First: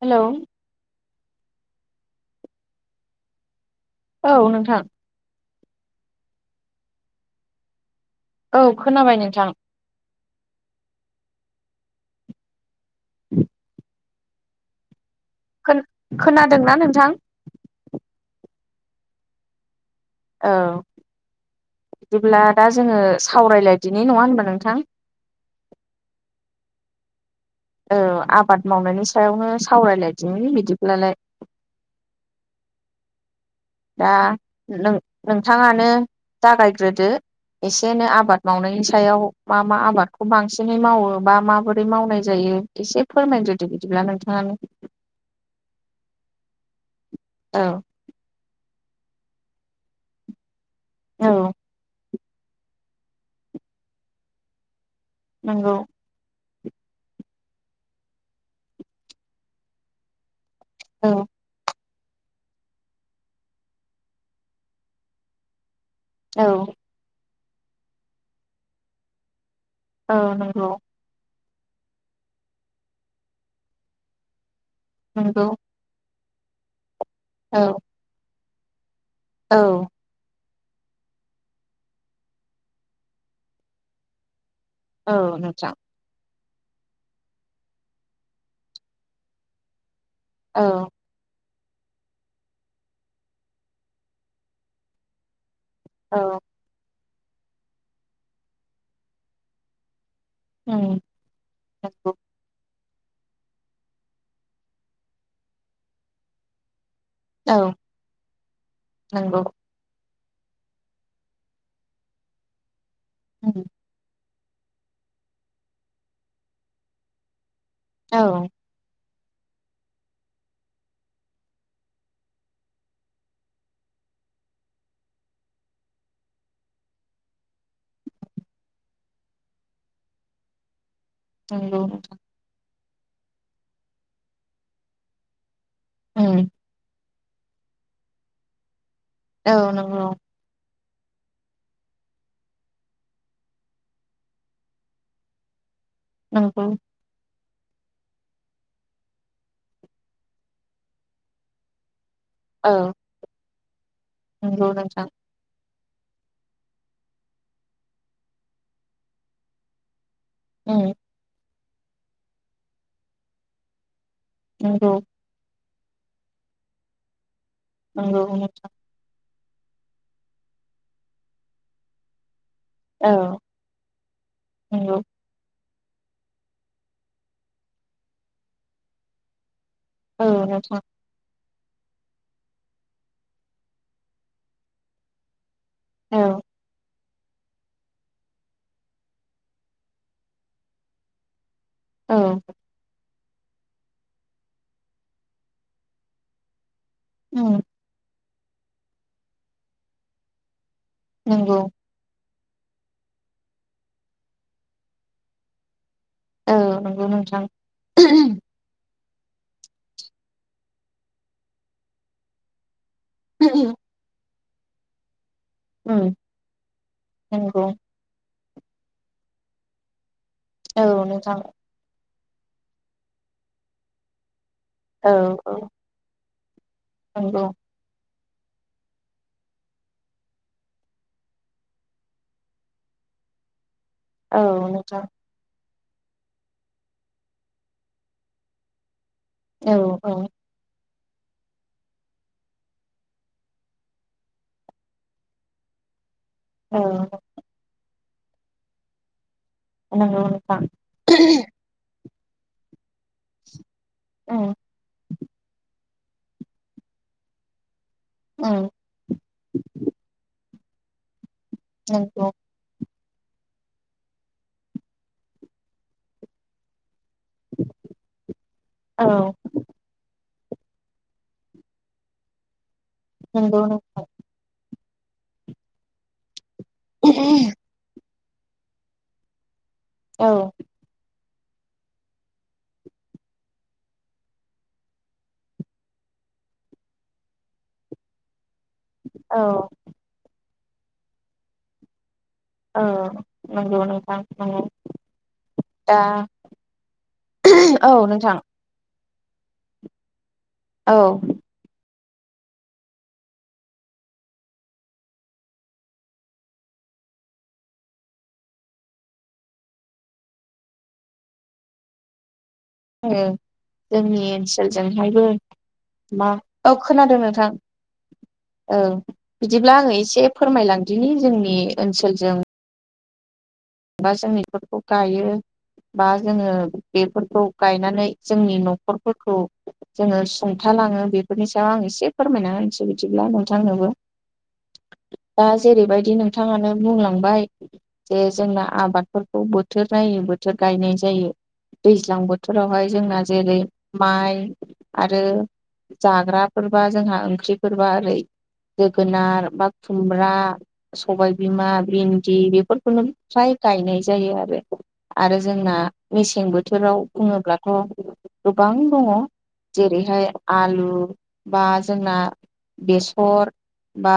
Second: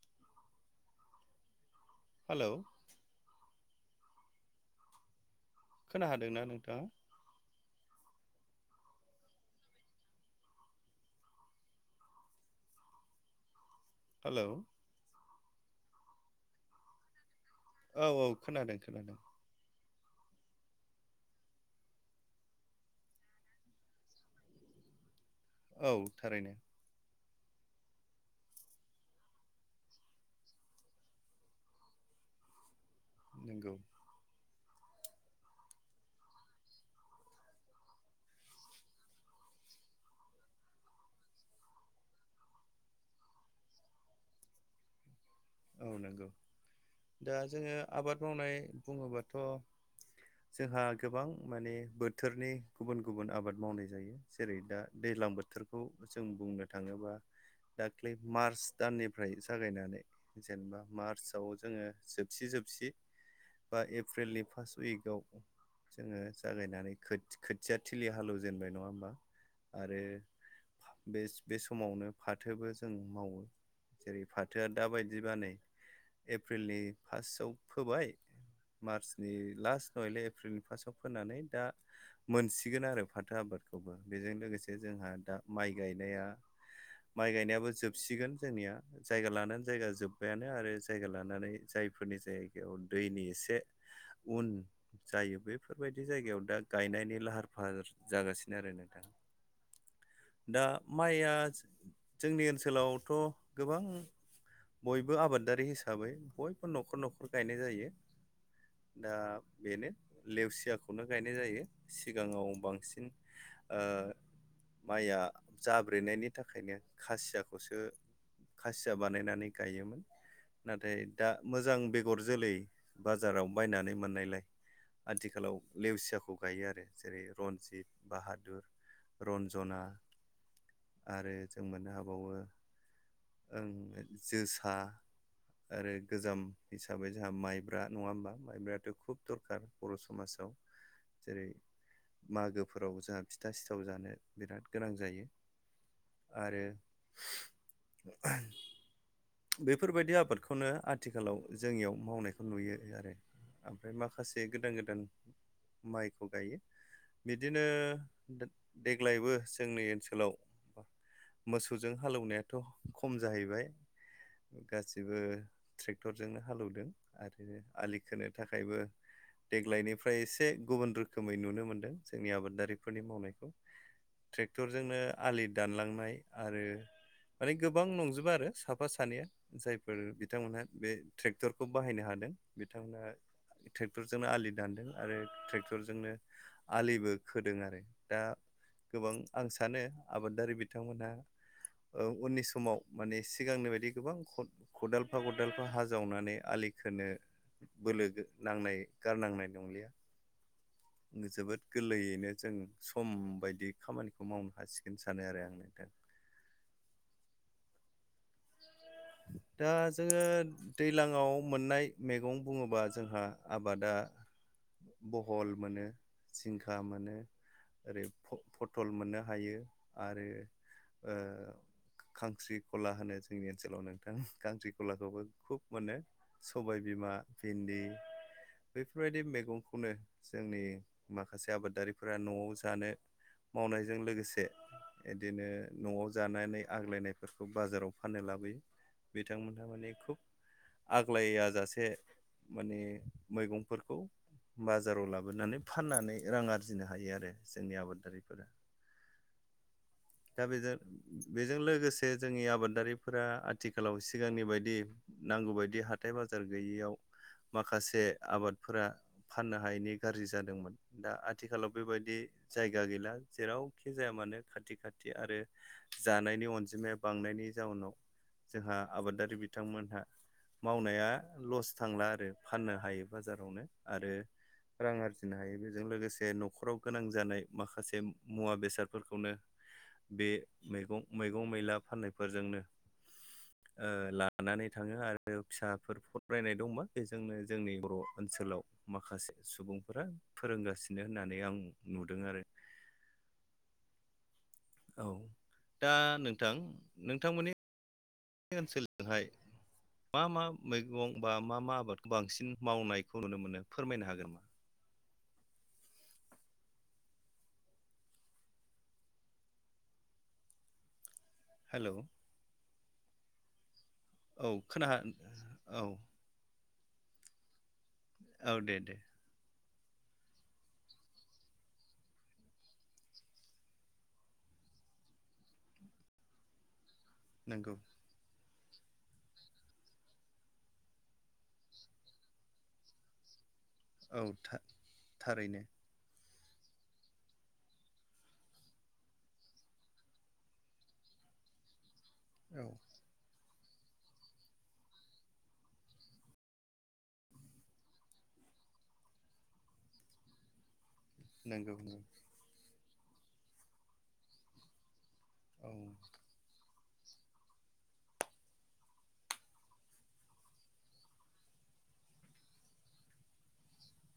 Hello hello औ नोंथां खोनाखादोंना नोंथाङा औ खोनाबाय नोंथां। [inaudible] हेलौ खोनादोंना नोंथां। औ औ खोनादों खोनादों। औ बिदिब्ला दा जोङो सावरायलायदिनि नङा होनबा नोंथां। औ थारैनो औ आबाद मावनायनि सायावनो सावरायलायदि बिदिब्लालाय। [inaudible] दा [inaudible] नोंथाङानो जागायग्रोदो। एसे एनै आबाद मावनायनि सायाव मा मा आबादखौ बांसिनै मावो बा माबोरै मावनाय जायो। एसे फोरमायग्रोदो बिदिबा नोंथाङानो। [inaudible] औ नंगौ दा औ जोङो आबाद मावनाय बुङोबाथ' जोंहा गोबां औ माने बोथोरनि गुबुन गुबुन आबाद मावनाय जायो जेरै दा। दैज्लां नंगौ बोथोरखौ जों बुंनो। थाङोबा दाख्लै मार्च दाननिफ्राय जागायनानै। जेनेबा औ मार्चआव जोङो। जोबसि जोबसि बा एप्रिलनि फार्स्ट उइकआव। जोङो औ जागायनानै खोथिया थिलि हालेवजेनबाय नङा होमबा। आरो औ नंगौ बे बे समावनो फाथोबो जों मावो जेरै फाथोआ दाबायदिब नंगौ न एप्रिलनि फार्स्टआव औ फोबाय मार्चनि औ लास्ट नहायलाय एप्रिल। सफा सब फोनानै दा मोनसिगोन आरो फाथो आबादखौबो बेजों लोगोसे जोंहा औ दा नोंथां माइ गायनायाबो जोबसिगोन जोंनिया जायगा लानानै। जायगा जोब्बायानो आरो औ जायगा लानानै। जायफोरनि जायगायाव दैनि एसे उन जायो बे बेफोरबायदि औ जायगायाव दा गायनायनि लाहार फाहार जागासिनो आरो ना दा दा उम माइया जोंनि ओनसोलावथ' गोबां बयबो आबादारि हिसाबै बयबो न'खर न'खर नफोरावनो गायनाय औ जायो दा नंगौ बेनो। लेवसियाखौनो गायनाय जायो सिगाङाव बांसिन। उम माइया जाब्रेनायनि थाखायनो खासियाखौसो औ खासिया बानायनानै। नानै गायोमोन नाथाय दा मोजां बेगर जोलै बाजाराव बायनानै मोननायलाय। आथिखालाव लेवसियाखौ गायो आरो जेरै रनजित बाहादुर। रन्जना आरो जों नंगौ मोननो हाबावो जोसा आरो गोजाम उम हिसाबै जोंहा माइब्रा नङा होमबा माइब्रायाथ'। खुब औ दरखार बर' नंगौ समाजाव जेरै मागोफोराव जोंहा फिथा सिथाव जानो बिराद गोनां जायो। आरो। नंगौ बेफोरबायदि आबादखौनो आथिखालाव जोंनियाव मावनायखौ औ नुयो आरो। ओमफ्राय माखासे नंगौ गोदान गोदान। नोंथां माइखौ गायो बिदिनो देग्लायबो जोंनि ओनसोलाव। औ। मोसौजों हालौवनायाथ' खम जाहैबाय नंगौ गासिबो। ट्रेक्टरजोंनो हालौवदों आरो आलि नंगौ खोनो थाखायबो। देग्लायनिफ्राय एसे गुबुन रोखोमै नुनो मोन्दों जोंनि आबादारि। बेफोरनि औ मावनायखौ ट्रेक्टरजोंनो नंगौ आलि दानलांनाय आरो माने गोबां नंजोबा आरो साफा सानैया जाय फोर औ बिथांमोनहा नोंथां बे ट्रेक टरखौ बाहायनो हादों बिथांमोनहा ट्रेक्टरजोंनो आलि दानदों आरोे ट्रेक टरजोंनो औ आलिबो। खोदों आरो दा गोबां आं सानो आबादारि बिथांमोनहा। औ उननि समाव माने सिगांनि बायदि गोबां खदालफा खदालफा हाजावनानै आलि। खौनो उम बोलो नांनाय गारनांनाय नंलिया नंगौ जोबोद गोरलैयैनो। जों सम बायदि खामानिखौ मावनो हासिगोन सानो आरो आं नोंथां। औ नंगौ नोंथां। दा जोङो दैज्लाङाव मोननाय मैगं बुङोबा। जोंहा आबादा बहल मोनो उम जिंखा मोनो नंगौ ओरै फटल मोननो हायो आरो औ नोंथां। खांस्रिखला होनो जोंनि ओनसोलाव नोंथां औ खांस्रिखलाखौबो औ खुब मोनो। सबाय बिमा, नंगौ भिन्दि बेफोरबायदि मैगंखौनो जोंनि माखासे आबादारिफोरा न'आव जानो मावनाय जों औ लोगोसे नोंथां बिदिनो न'आव जानानै आग्लायनायफोरखौ बाजाराव फाननो लाबोयो बिथांमोनहा औ माने औ खुब आग्लाया जासे माने मैगंफोरखौ बाजाराव लाबोनानै फाननानै रां औ आरजिनो हायो आरो जोंनि आबादारिफोरा नंगौ दा नोंथां बेजों बेजों लोगोसे जोंनि आबादारिफोरा आ थिखालाव सिगांनि उम बायदि नांगौ बायदि हाथाय बाजार गैयियाव माखासे जे उम आबादफोरा फाननो हायैनि गाज्रि जादोंमोन दा आथिखालाव बेबायदि नंगौ जायगा गैला जेरावखि जाया मानो खाथि खाथि आरो जानायनि अनजिमाया बांनायनि जाउनाव जोंहा औ आबादारि बिथांमोनहा मावनाया लस थांला आरो फाननो हायो नंगौ बाजारावनो नों आरो रां आरजिनो हायो बेजों लोगोसे न'खराव गोनां जानाय माखासे मुवा बेसादफोरखौनो औ बे मैगं मैगं मैला फाननायफोरजोंनो लानानै थाङो आरो फिसाफोर फरायनाय दंबा बेजोंनो जोंनि बर' ओनसोलाव माखासे औ सुबुंफोरा फोरोंगासिनो होननानै आं नुदों आरो औ नोंगौ नोथां। औ दा नोंथां नोंथांमोननि औ नोंथां ओनसोलजोंहाय मा मा औ मैगं बा मा मा आबाद बांसिन मावनायखौ नुनो मोनो फोरमायनो हागोन नामा? हेलौ जोंनि औ खोनाहा ओनसोलजोंहायबो औ मा औ खोनादों नोंथां। औ दे दे। बिदिब्ला आङो एसे फोरमायलांदिनि जोंनि ओनसोलजों बा जों बेफोरखौ गायो बा जोङो बेफोरखौ नंगौ गायनानै जोंनि न'खरफोरखौ जोङो सुंथालाङो बेफोरनि सायाव आं एसे फोरमायना होनसै बिदिब्ला नों बिथांनोबो औ था दा थारैनो जेरैबायदि नों नोंथाङानो बुंलांबाय जे जोंना आबादफोरखौ बोथोर नायै बोथोर गायनाय जायो। दैज्लां औ बोथोरावहाय जोंना जेरै माइ आरो जाग्राफोरबा जोंहा ओंख्रिफोरबा ओरै जोगोनार बा खुमब्रा सबायबिमा नंगौ नंगौ भिन्दि बेफोरखौनो फ्राय गायनाय जायो आरो आरो जोंना औ मेसें बोथोराव बुङोब्लाथ गोबां दङ जेरैहाय आलु बा जोंना बेसर बा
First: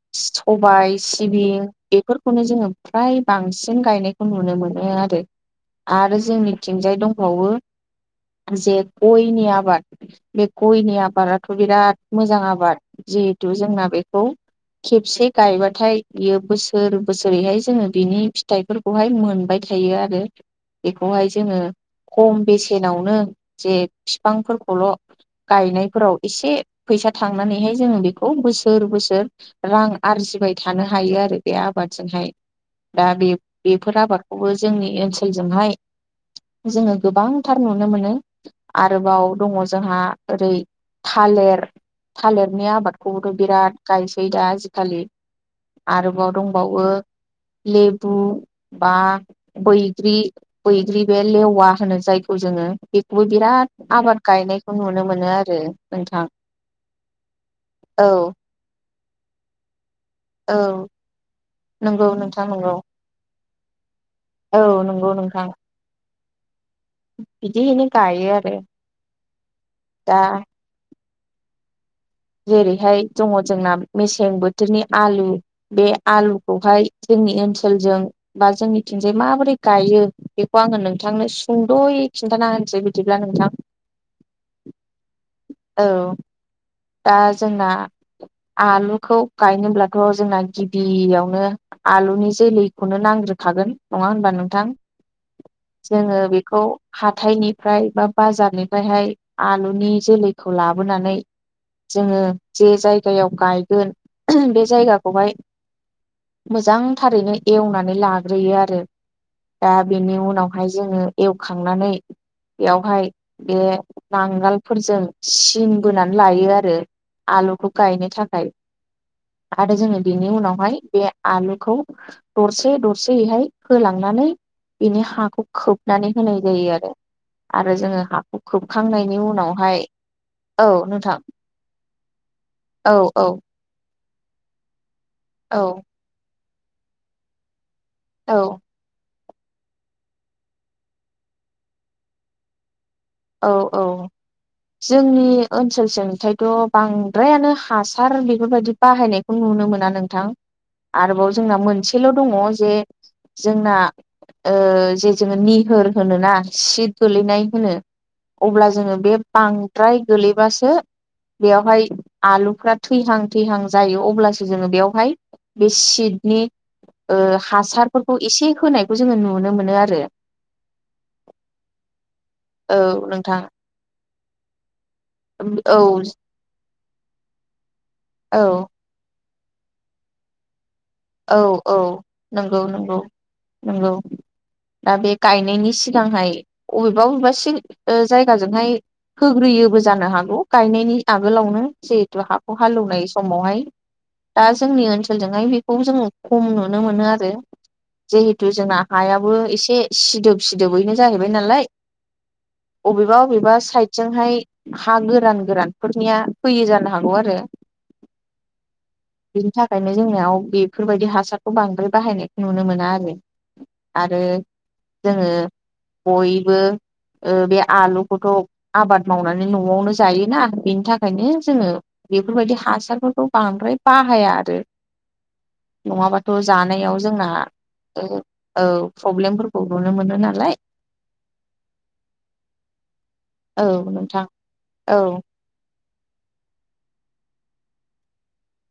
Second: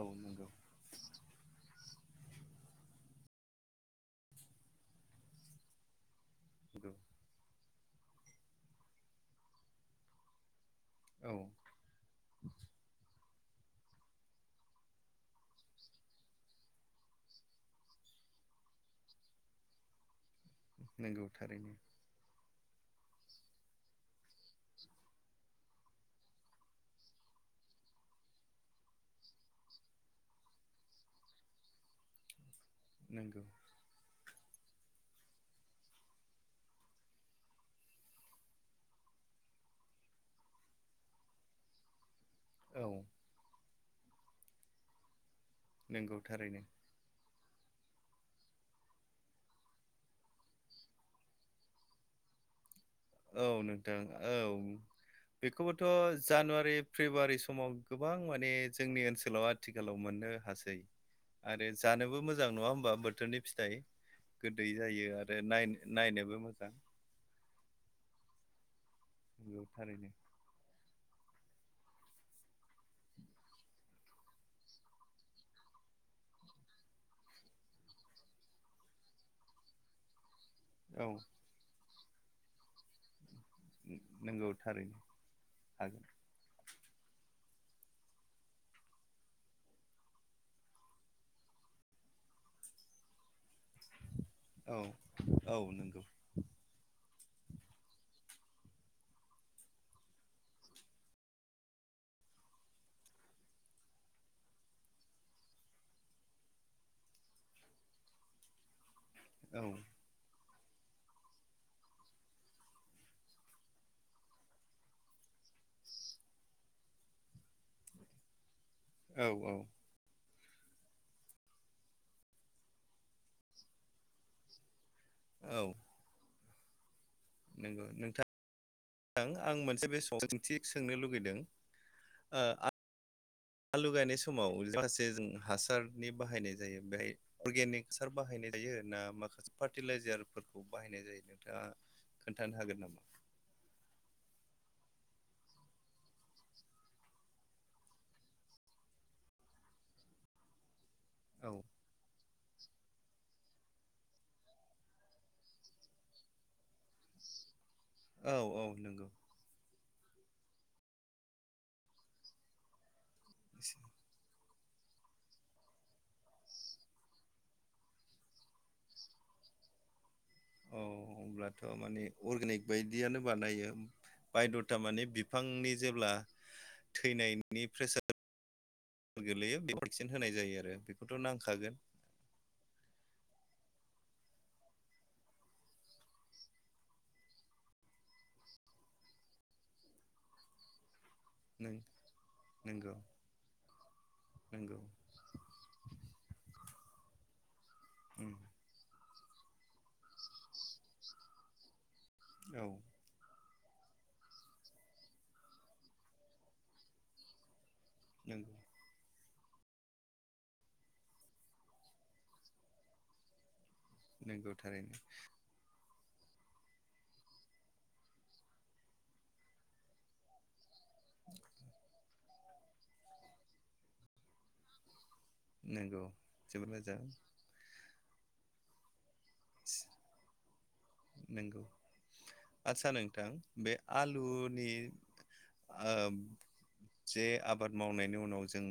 औ नंगौ सबाय सिबिं बेफोरखौनो जोङो फ्राय बांसिन गायनायखौ नुनो मोनो आरो आरो नंगौ जोंनिथिंजाय दंबावो जे गयनि आबाद बे गयनि औ आबादाथ बिराद मोजां आबाद जिहेथु जोंना बेखौ खेबसे गायबाथाय बियो बोसोर बोसोरैहाय जोङो बिनि फिथाइफोरखौहाय मोनबायथायो आरो नंगौ बेखौहाय जोङो थारैनो खम बेसेन नावनो जे बिफांफोरखौल गायनायफोराव एसे फैसा थांनानैहाय जोङो बेखौ बोसोर बोसोर रां आरजि बाय थानो हायो आरो बे आबादजोंहाय दा बे नंगौ बेफोर आबादखौबो जोंनि ओनसोलजोंहाय जोङो गोबांथार नुनो मोनो आरोबाव दङ जोंहा ओरै थालिर थालिरनि औ आबादखौबोथ बिराद गायसै दा आजिखालि नंगौ आरोबाव थारैनो दंबावो लेबु बा बैग्रि बैग्रि बे लेवा होनो जायखौ जोङो बेखौबो औ बिराद नोंथां आबाद औ गायनायखौ नुनो मोनो आरो बेखौबोथ नोंथां जानुवारि फेब्रुवारि समाव औ गोबां माने जोंनि ओनसोलाव आथिखाल गोलाव मोननो औ हासै आरो नंगौ जानोबो नोंथां मोजां नङा नंगौ होमबा बोथोरनि फिथाइ। औ गोदै जायो आरो नाय नायनोबो मोजां बिदिनो गायो आरो। जयाव थारायनो दा जेरैहाय दङ जोंना मेसें बोथोरनि आलु बे आलुखौहाय जों ओनसोलजों बा जोंनिथिंजाय माबोरै गायो। खौ आङो औ नोंथांनो सुंद'यै खिन्थाना होनोसै बिदिब्ला नोंथां। नोंगौ थारैनो औ हागोन। दा जोंना आलुखौ गायनोब्लाथ जोंना गिबियावनो आलुनि जोलैखौनो नांग्रोखागोन। नङा होनबा नोंथां औ औ नंगौ जोङो बेखौ हा हाथाइनिफ्राय बा बाजारनिफ्रायहाय आलुनि जोलैखौ लाबोनानै जोङो जे जायगायाव गायगोन बे जायगाखौहाय मोजांथारैनो एवनानै लाग्रोयो आरो औ दा बेनि उनाव हाय जोङो एवखांनानै बेयावहाय बे नांगोलफोरजों सिन बोनानै लायो आरो आलुखौ गायनो थाखाय औ औ आरो जोङो बेनि उनाव माने बे आलुखौ दरसे दरसेहै होलांनानै बिनि हाखौ औ खोबनानै होनाय जायो आरो। आरो नंगौ जोङो नोंथां हाखौ खोबखांनायनि आं उनावहाय मोनसे बे सोंथि औ सोंनो नों लुगैदों ओ औ लुगायनाय समाव माखासे जों औ हासारनि बाहायनाय जायो बेहाय अर्गेनिक हासार औ बाहायनाय जायो ना मा फार्टिलाइजारफोरखौ बाहायनाय जायो नोंथाङा खोन्थानो हागोन नामा? औ औ जोंनि ओनसोलसिजोंथायथ' बांद्रायानो हासार बेफोरबायदि बाहायनायखौ नु नो मोना नोंथां आरोबाव औ जोंना मोनसेल' दङ जे जोंना ओ जोङो निहोर होनोना सिट गोलैनाय होनो औ औ अब्ला जोङो नंगौ बे बां द्राय गोलैबासो बेवहाय आलुफ्रा थैहां थैहां एसे जायो अब्ला सो जोङो बेवहाय बे सिटनि ओ हासारफोरखौ एसे होनायखौ जोङो नुनो मोनो आरो। औ होमब्लाथ' माने अर्गेनिक औ बायदियानो नोंथां बानायो बायद'द ता माने बिफांनि औ जेब्ला थैनायनि प्रेसार औ गोलैयो बे अरसेन [unintelligible] होनाय जायो आरो। बेखौथ' औ नांखागोन औ नंगौ नंगौ नंगौ दा बे गायनायनि सिगांहाय अबेबा बबेबा जायगाजोंहाय होग्रोयोबो जानो हागौ गायनायनि आगोलावनो नों जिहेतु हाखौ नंगौ हालेवनाय समावहाय दा नंगौ जोंनि ओनसोलजोंहाय बे जों खम नुनो मोनो आरो उम जिहेतु जोंना हायाबो एसे सिदोब सिदोबैनो जाहैबाय नालाय। औ अबेबा अबेबा साइदजोंहाय हा गोरान गोरानफोरनिया फैयो जानो हागौ आरो। नोंगौ। बिनि थाखायनो जोंनाव बेफोरबायदि हासारखौ बांद्राय बाहायनायखौ नुनो मोना आरो। आरो नंगौ थारैनो जोङो बयबो बे आलुखौथ' आबाद मावनानै न'वावनो जायोना। बेनि थाखायनो जोङो बेफोरबायदि हासारफोरखौ बांद्राय बाहाया आरो। नंगौ नङाबाथ' जोबोद जानायाव मोजां जोंना औ। प्रब्लेमफोरखौ नुनो मोनो नालाय। नंगौ आदसा नोंथां औ बे नोंथां आलुनि। औ ओ जे आबाद मावनायनि उनाव जों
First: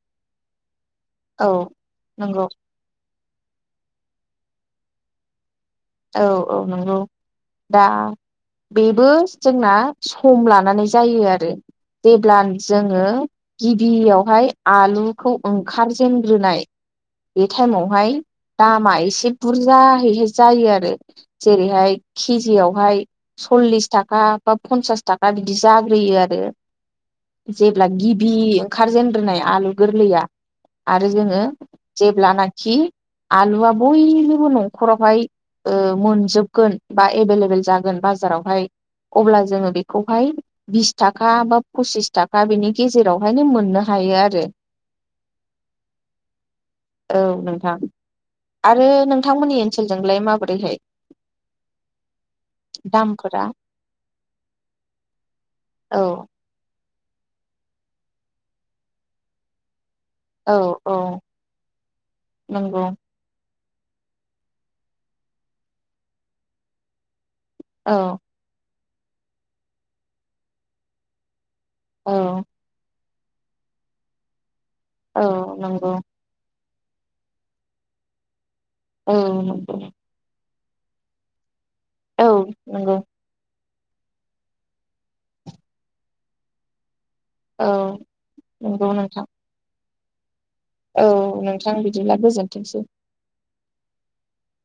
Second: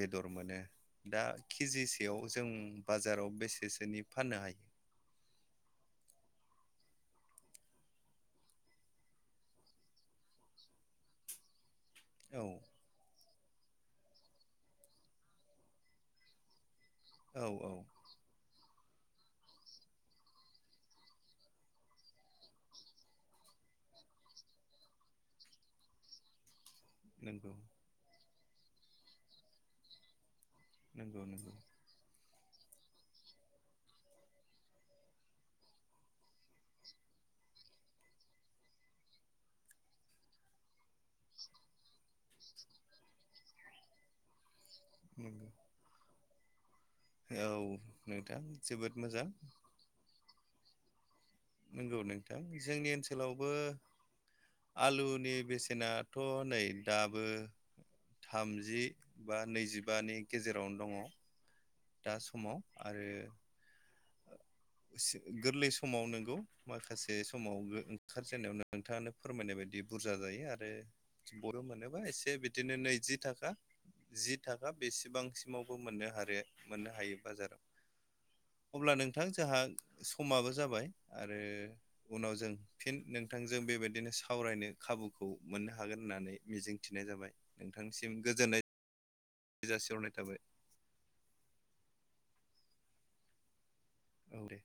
बेदर मोनो। दा औ केजिसेयाव नंगौ जों बाजाराव बेसेसोनि फाननो हायो। औ औ नंगौ। दा बेबो जोंना सम लानानै जायो आरो। जेब्ला औ जोङो गिबियावहाय आलुखौ ओंखारजेनग्रोनाय। बे औ औ टाइमावहाय दामा एसे बुरजाहैहाय जायो आरो। जेरैहाय केजियावहाय सलिस थाखा बा फसास थाखा बि जा ग्रोयो आरो नंगौ जेब्ला गिबि ओंखारजेनग्रोनाय आलु गोरलैया। आरो नंगौ जोङो नंगौ जेब्ला नो खि आलुआ बयनिबो न'खरावहाय ओ मोनजोबगोन बा एभेलेबल जागोन बाजारावहाय अब्ला जोङो बेखौहाय बिस थाखा बा पसिस थाखा बेनि गेजेरावहायनो मोननो हा हायो आरो। उम औ नोंथां नोंथां आरो जोबोद मोजां नोंथांमोननि ओनसोलजोंलाय माबोरैहाय नंगौ नोंथां जोंनि दामफोरा ओनसोलावबो। आलुनि औ बेसेनाथ' नै दाबो थामजि बा नैजिबानि औ गेजेरावनो दङ'। औ दा समाव नंगौ आरो गोरलै समाव नोंगौ माखासे समाव औ ओंखारजेनायाव नो नोंथाङानो फोरमायनाय बायदि बुरजा जायो आरो बर' मोनोबा औ एसे बिदिनो नैजि। थाखा जि थाखा औ बेसेबांसिमावबो नंगौ मोननो हारो मोननो हायो बाजाराव अब्ला औ नोंथां जोंहा नंगौ समाबो जाबाय। आरो औ उनाव जों नंगौ फिन नोंथां जों जों बेबायदिनो सावरायनो खाबुखौ मोननो हागोन होननानै मिजिंथि नाय जाबाय औ नोंथांसिम गोजोननाय नंगौ नोंथां जासिहरनाय थाबाय। औ नोंथां बिदिब्ला गोजोनथोंसै। औ‌‌ दे।